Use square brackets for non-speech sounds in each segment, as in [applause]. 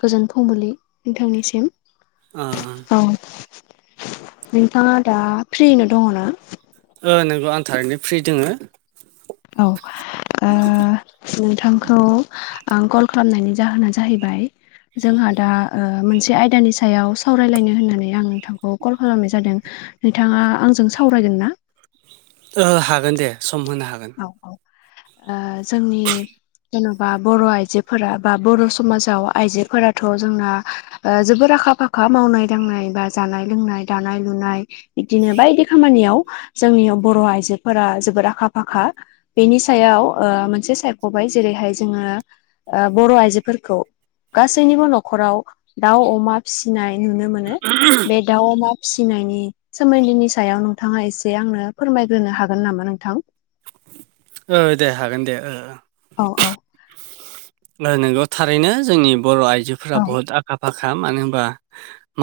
गोजोन फुंबिलि नोंथांनिसिम ओ औ। नोंथाङा दा फ्रिनो दङ ना? ओ नोंगौ आं थारैनो फ्रि दङो। औ ओ नोंथांखौ आं कल खालामनायनि जाहोना जाहैबाय जोंहा दा मोनसे आयदानि सायाव सावरायलायनो होननानै आं नोंथांखौ कल खालामनाय जादों। नोंथाङा आंजों सावरायगोन ना? ओ हागोन दे सम होनो हागोन। ओ जोंनि जेन'बा बर' आइजोफोरा बा बर' समाजाव आइजोफोराथ' जोंना ओ जोबोर आखा फाखा मावनाय दांनाय बा जानाय लोंनाय दानाय लुनाय बिदिनो बायदि खामानियाव जोंनि बर' आइजोफोरा जोबोद आखा फाखा। बेनि सायाव ओ मोनसे सायख'बाय जेरैहाय जोङो ओ बर' आइजोफोरखौ गासैनिबो न'खराव दाउ अमा फिसिनाय नुनो मोनो बे दाउ अमा फिसिनायनि सोमोन्दोनि सायाव नोंथाङा एसे आंनो फोरमायग्रोनो हागोन नामा नोंथां? ओ दे हागोन दे ओ ओ। औ औ। ओ नोंगौ थारैनो जोंनि बर' आइजोफोरा औ बुहुद आखा फाखा मानो होनबा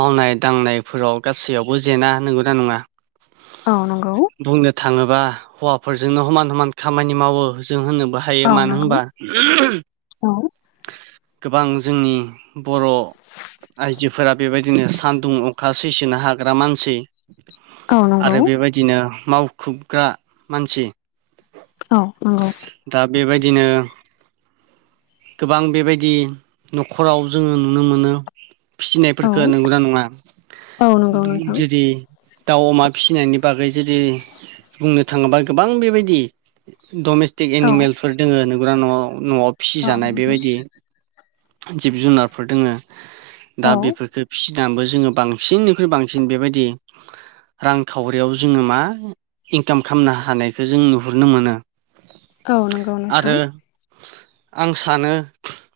मावनाय दांनायफोराव गासैयावबो जेना नगौना नङा? औ नंगौ। बुंनो थाङोबा हौवाफोरजोंनो हमान हमान खामानि मावो जों होनोबा औ नंगौ औ। गोबां जोंनि बर' आइजोफोरा बेबायदिनो सानदुं अखा सैसोननो हाग्रा मानसि औ नंगौ आरो बेबायदिनो मावखुबग्रा मानसि। औ नंगौ। दा बेबायदिनो गोबां बेबायदि न'खराव जोङो नुनो मोनो औ फिसिनायफोरखौ नंगौना नङा? औ नंगौ नोंथां [unintelligible] दाउ अमा फिसिनायनि बागै जुदि बुंनो थाङोबा गोबां बेबायदि डमेस्टिक एनिमेलफोर दोङो नंगौना न'आव न'आव? ओं। फिसिजानाय बेबायदि जिब जुनारफोर दङ औ दा बेफोरखौ फिसिनानैबो जोङो बांसिननिख्रुइ बांसिन बेबायदि रांखावरियाव जोङो मा इनकाम खालामनो हानायखौ जों नुहुरनो मोनो। औ नंगौ आरो नोंथां। आं सानो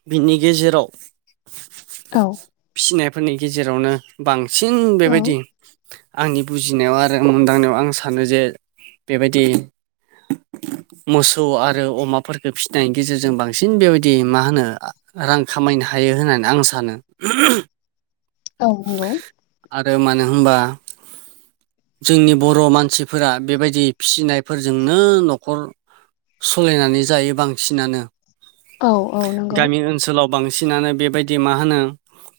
बिनि गेजेराव औ फिसिनाय फोरनि गेजेरावनो बांसिन औ बेबायदि आंनि बुजिनायाव आरो मोनदांनायाव आं सानो जे बेबायदि मोसौ आरो अमाफोरखौ फिसिनायनि गेजेरजों बांसि सिन बेबायदि मा होनो रां खामायनो हायो होननानै आं सानो। औ नंगौ। आरो मानो होमबा जोंनि बर' मानसिफोरा बेबायदि फिसिनायफोरजोंनो न'खर सलायनानै जायो बांसिनानो। औ- औ नं गामि ओनसोलाव बांसिनानो बेबायदि मा होनो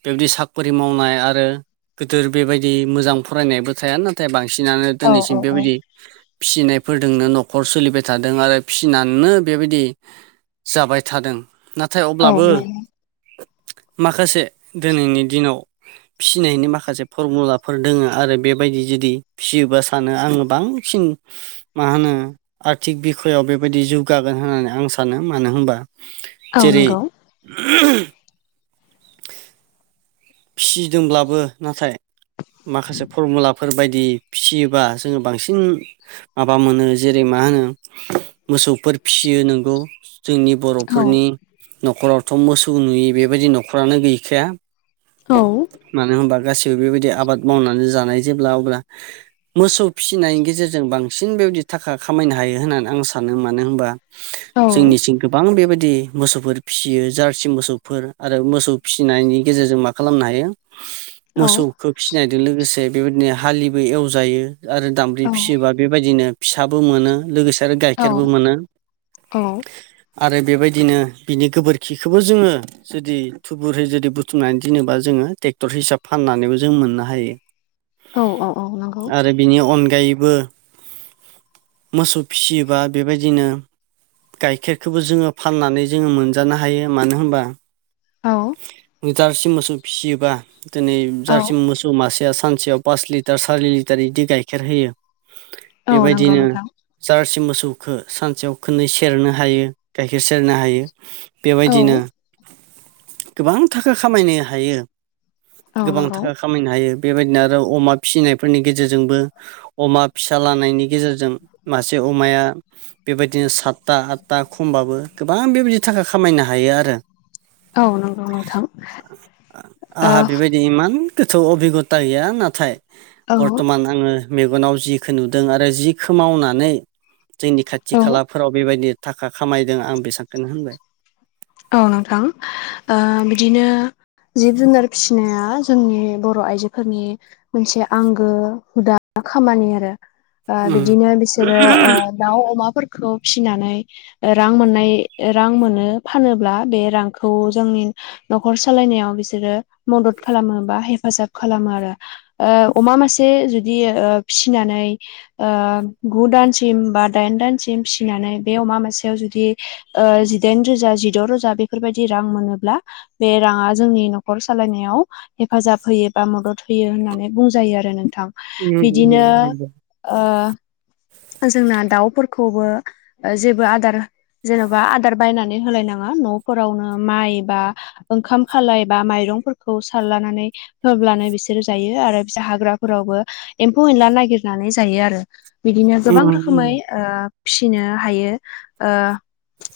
बेबायदि साखरि मावनाय आरो गोदोर बेबायदि मोजां फरायनायबो थाया ना थाय बांसिनानो औ दिनैसिम औ बेबायदि फिसिनायफोरदोंनो न'खर सोलिबाय थादों आरो फिसिनानैनो बेबायदि जाबाय थादों नाथाय औ अब्लाबो नंगौ माखासे दोनैनि दिनाव फिसिनायनि माखासे फरमुलाफोर दोङो आरो बेबायदि जुदि फिसियोबा सानो आङो बां सिन मा होनो आर्थिक बिखयाव बेबायदि जौगागोन होननानै आं सानो। मानो होमबा औ जेरै नंगौ फिसिदोंब्लाबो नाथाय माखासे फरमुलाफोर बायदि फिसियोबा जोङो बांसिन माबा मोनो जेरै मा होनो मोसौफोर फिसियो नोंगौ। जोंनि औ बर'फोरनि न'खरावथ' मोसौ नुयि बेबायदि न'खरानो गैखाया। औ। मानो होमबा गासैबो बेबायदि आबाद मावनानै जानाय जेब्ला अब्ला मोसौ फिसिनायनि गेजेरजों बांसिन बेबायदि थाखा खामायनो हायो होननानै आं सानो मानो होमबा औ जोंनि सिंग गोब बां बेबायदि मोसौफोर फिसियो जारसि मोसौफोर आरो मोसौ फिसिनायनि गेजेरजों माख खालामनो हायो औ मोसौखो फिनायदो लोगोसे बेबायदिनो हालिबो एवजायो। आरो दामब्रि फिसियोबा बेबायदिनो फिसाबो मोनो लोगोसे आरो औ गाइखेरबो मोनो। औ आरो बेबायदिनो बिनि गोबोरखिखोबो जोङो जुदि थुबुहै जुदि बुथुमनानै जेनेबा जोङो ट्रेक्टर हिसाब फाननानैबो जों मोननो हायो। औ औ नंगौ आरो बिनि अनगायैबो। [unintelligible] मोसौ फिसियोबा बेबायदिनो गाइखेरखौबो जोङो फाननानै जोङो मोनजानो हायो मानो होमबा औ। जारसि मोसौ फिसियोबा दिनै औ जारसि मोसौ सौ मासेया सानसेयाव पास लिटार सारि लिटार इदि गाइखेर होयो। औ नंगौ बेबायदिनो नोंथां जारसि मोसौखो सानसेयाव खोननै सेरनो हायो गाइखेर सेरनो हायो। औ बेबायदिनो गोबां थाखा खामायनो हायो। औ गोबां नंगौ थाखा खामायनो हायो बेबायदिनो आरो अमा फिसिनायफोरनि गेजेरजोंबो अमा फिसा लानायनि गेजेरजों मासे अमाया बेबायदिनो सात ताहात्ता खमबाबो गोबां बेबायदि थाखा खामायनो हायो आरो। औ नंगौ नोंथां। आहा औ बेबायदि इमान गोथौ अबिगता गैया नाथाय बरटमान आङो मेगनाव जिखो नुदों आरो जिखो मावनानै जोंनि खाथि औ खाला फोराव बेबायदि थाखा खामायदों आं बेसांखोनो होनबाय। औ नोंथां आ बिदिनो जिब जुनार फिसिनाया जोंनि बर' आइजोफोरनि मोनसे आंगो हुदा खामानि आरो आ उम बिदिनो बिस सोरो ओ दाउ अमाफोरखौ फिसिनानै रां मोननाय रां मोनो। फानोब्ला बे रांखौ जोंनि। न'खर सालायनायाव बिसोरो मदद खालामो बा हेफाजाब खालामो आरो। ओ अमा मासे जुदि ओ फिसिनानै। ओ गु दानसिम बा दाइन दानसिम फिसिनानै बे अमा मोनासेयाव जुदि। ओ जिदाइन रोजा जिद' रोजा बेफोरबायदि रां मोनोब्ला। बे रांङा जोंनि न'खर सालायनायाव। हेफाजाब होयो बा मदद होयो होननानै बुंजायो आरो नोंथां उम बिदिनो। उम ओ। जोंना दाउफोरखौबो ओ जेबो आदार जेन'बा आदार बायनानै होलायनां ङा न'फोरावनो माइ बा ओंखाम खालाय बा माइरंफोरखौ सारलनानै। होब्लानो बिसोरो जायो आरो बिसोर हाग्राफोरावबो एम्फौ एनला नागिरनानै जायो आरो। बिदिनो गोबां रोखोमै। ओ फिसिनो हायो ओ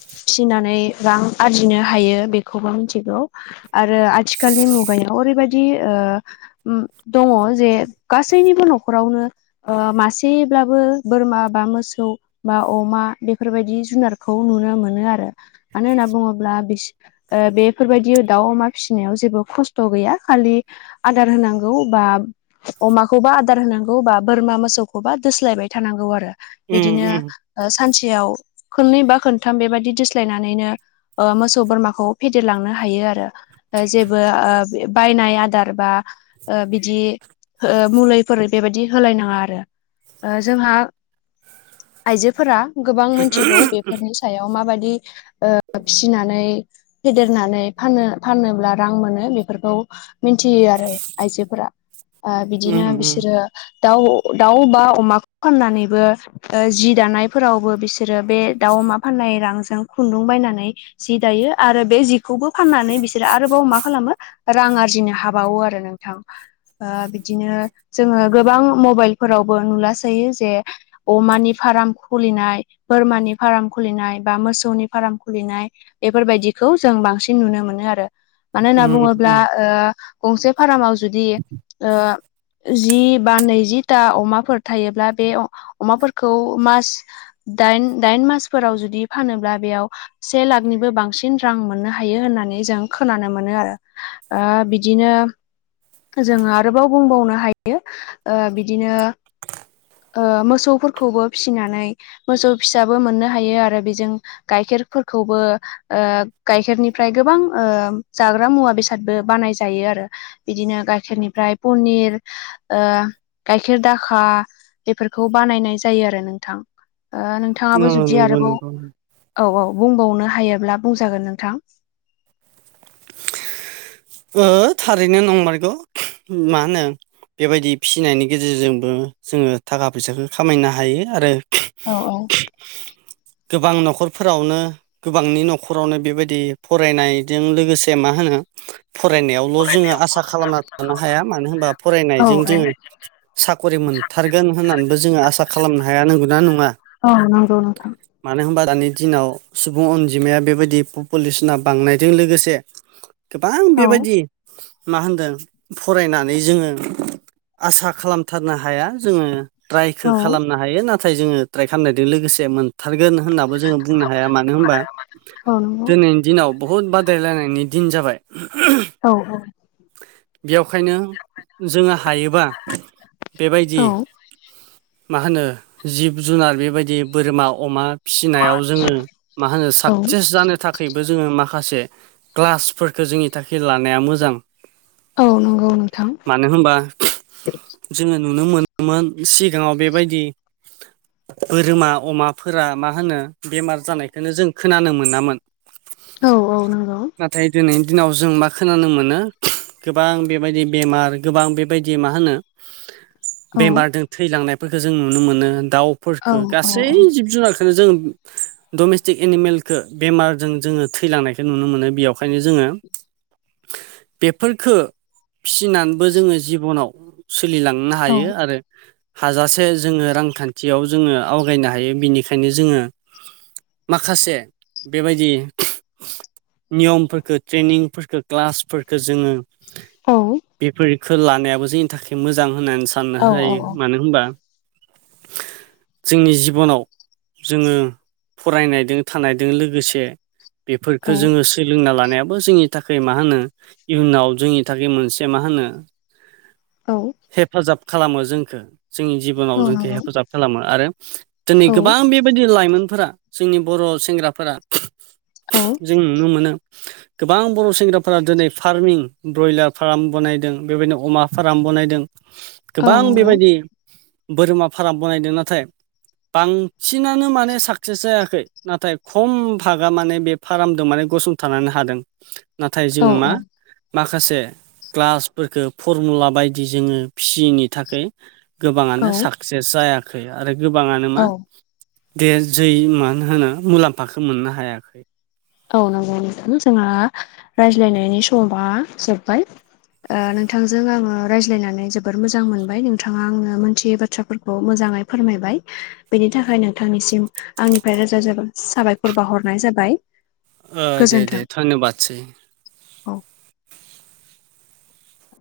फिसिनानै। रां आरजिनो हायो बेखौबो मिथिगौ आरो आथिखालनि मुगायाव ओरैबायदि। बि ओ उम दङ' जे गासैनिबो न'खरावनो। ओ मासेब्लाबो बोरमा बा मोसौ। बा अमा बेफोरबायदि जुनारखौ नुनो मोनो आरो मानो होनना बुङोब्ला बिसो ओ बेफोरबायदि दाउ अमा फिसिनायाव जेबो खस्थ' गैया खालि। आदार होनांगौ बा। अमाखौबा आदार होनांगौ बा बोरमा मोसौखौबा दोस्लायबाय थानांगौ आरो। उम बिदिनो उम ओ सानसेयाव खोननै बा खोनथाम बेबायदि दोस्लायनानै। नैनो ओ मोसौ बोरमाखौ फेदेरलांनो हायो आरो। जेबो ओ बे बायनाय आदार बा ओ बिदि। ओ मुलिफोर बेबायदि होलायनांङा आरो ओ जोंहा। आइजोफोरा गोबां मोनथिगौ बेफोरनि सायाव माबायदि। ओ फिसिनानै। फेदेरनानै फाननो फानोब्ला रां मोनो बेफोरखौ मिन्थियो आरो आइजोफोरा। ओ बिदिनो उम उम बिसोरो। दाउ दाउ बा अमाखौ फाननानैबो जि दानायफोरावबो बिसो रो बे दाउ अमा फाननाय रांजों खुन्दुं बायनानै जि दायो आरो बे जिखौबो फाननानै बिसोरो आरोबाव मा खालामो। रां आरजिनो हाबावो आरो नोंथां। बा बिदिनो जोंङो गोबां मबाइलफोरावबो नुलासोयो जे। अमानि फार्म खुलिनाय बोरमानि फार्म खुलिनाय बा मोसौनि। फाराम खुलिनाय बेफोरबायदिखौ जों बांसिन नुनो मोनो आरो। मानो होनना उम बुङोब्ला उम ओ गंसे फारामाव जुदि ओ। जि बा नैजिथा अमाफोर थायोब्ला बे अमाफोरखौ मास। दाइन दाइन मासफोराव जुदि फानोब्ला बेयाव। से लाखनिबो बांसिन रां मोननो हायो होननानै जों खोनानो मोनो आरो। ओ बिदिनो। जोंङो आरोबाव बुंबावनो हायो ओ बिदिनो। ओ मोसौफोरखौबो फिसिनानै। मोसौ फिसाबो मोननो हायो आरो बेजों गाइखेरफोरखौबो। ओ गाइखेरनिफ्राय गोबां ओ जाग्रा मुवा बेसादबो बानाय जायो आरो। बिदिनो गाइखेरनिफ्राय पनिर। ओ गायखेर दाखा बेफोरखौ बानायनाय जायो आरो नोंथां। ओ औ नोंथाङाबो जुदि नंगौ आरोबाव नंगौ औ औ बुंबावनो हायोब्ला बुंजागोन नोंथां। ओ थारैनो नंमारगौ मा होनो। बेबायदि फिसिनायनि गेजेरजोंबो जोंङो थाखा फैसाखौ खामायनो हायो आरो। औ औ गोबां न'खरफोरावनो गोबांनि न'खरावनो बेबायदि फरायनायजों लोगोसे मा होनो फरायनायावल' जोङो आसा खालामना थानो हाया मानो होनबा औ फरायनायजों जोङो साख'रि मोनथारगोन होननानैबो जोङो आसा खालामनो हाया नांगौ ना नङा औ नंगौ नोंथां मानो होनबा दानि दिनाव सुबुं अनजिमाया बेबायदि पलिउसना बांनायजों लोगोसे आं औ बेबायदि मा होनदों फरायनानै जोङो आसा खालामथारनो हाया जोङो रायखौ औ खालाम नो हायो नाथाय जोङो ट्राइ खालामनायजों लोगोसे मोनथारगोन होननाबो जोङो बुंनो हाया मानो होनबा औ नंगौ दिनैनि दिनाव बहुद बादायलायनायनि दिन जाबाय औ औ बेखायनो जोङो थायोबा बेबायदि औ मा होनो जिब जुनार बेबायदि बोरमा अमा फिसिनायाव जोङो मा होनो औ साक्सेस जानो थाखाय थाखायबो जोङो माखासे क्लासफोरफोरखौ जोंनि थाखाय लानाया मोजां औ नंगौ नोंथां मानो होनबा जोङो नुनो मोनोमोन सिगाङाव बेबायदि बोरमा अमाफोरा मा होनो बेमार जानायखौनो जों खोनानो मोनामोन। औ औ नंगौ नाथाय दिनैनि दिनाव जों मा खोनानो मोनो गोबां बेबायदि बेमार गोबां बेबायदि मा होनो औ बेमारजों थैलांनायफोरखौ जों नुनो मोनो औ दाउफोरफोरखौ औ गासै जिब जुनारखौनो जों डमेस्टिक एनिमेलखौ बेमारजों जोङो थैलांनायखौ नुनो मोनो बेयावखायनो जोङो बेफोरखो फिनानैबो जोङो जिबनाव सोलिलांनो औ हायो आरो हाजासे जोङो रांखान्थियाव जोङो आवगायनो हायो बिनिखायनो जोङो माखासे बेबायदि नियमफोरखौ ट्रेनिंफोरखौ क्लासफोरफोरखौ जोङो औ बेफोरखो लानायाबो जोंनि थाखाय मोजां होननानै साननो हायो मानो होनबा [inaudible] जोंनि जिबनाव जोङो फरायनायजों थानायजों लोगोसे औ बेफोरफोरखो जोङो सोलोंना लानायाबो जोंनि थाखाय मा होनो इयुनाव जोंनि थाखाय मोनसे मा होनो औ हेफाजाब खालामो जोंखौ जोंनि जिबनाव औ जोंखौ नंगौ हेफाजाब खालामो आरो दिनै औ गोबां बे बेबायदि लाइमोनफोरा जोंनि बर' सेंग्राफोरा औ जों नुनो मोनो गोबां बर' सेंग्राफोरा दिनै फार्मिं ब्रयलार फार्म बनायदों बेबायदिनो अमा फार्म बनायदों। औ गोबां नंगौ बेबायदि बोरमा फाराम बनायदों नाथाय बांसिनानो माने साकसेस जायाखै नाथाय खम भागा माने बे फारामजों माने गसंथानानै हादों। [inaudible] नाथाय औ जोङो मा माखासे क्लासफोरफोरखौ फरमुला बायदि जोङो फिसियैनि थाखाय औ गोबाङानो साक्सेस जायाखै आरो गोबाङानो औ मा देर जै मानो होनो मुलाम्फाखो मोननो हायाखै औ नंगौ नोंथां जोंहा रायज्लायनायनि समा जोब्बाय ओ नोंथांजों आङो रायज्लायनानै जोबोर मोजां मोनबाय नोंथाङा आंनो मोनथियै बाथ्राखौ फोरखौ मोजाङै फोरमायबाय बेनि थाखाय नोंथांनिसिम आंनिफ्राय रोजा रोजा साबायखर बावहरनाय जाबाय औ दे दे गोजोन्थों धन्यबादसै औ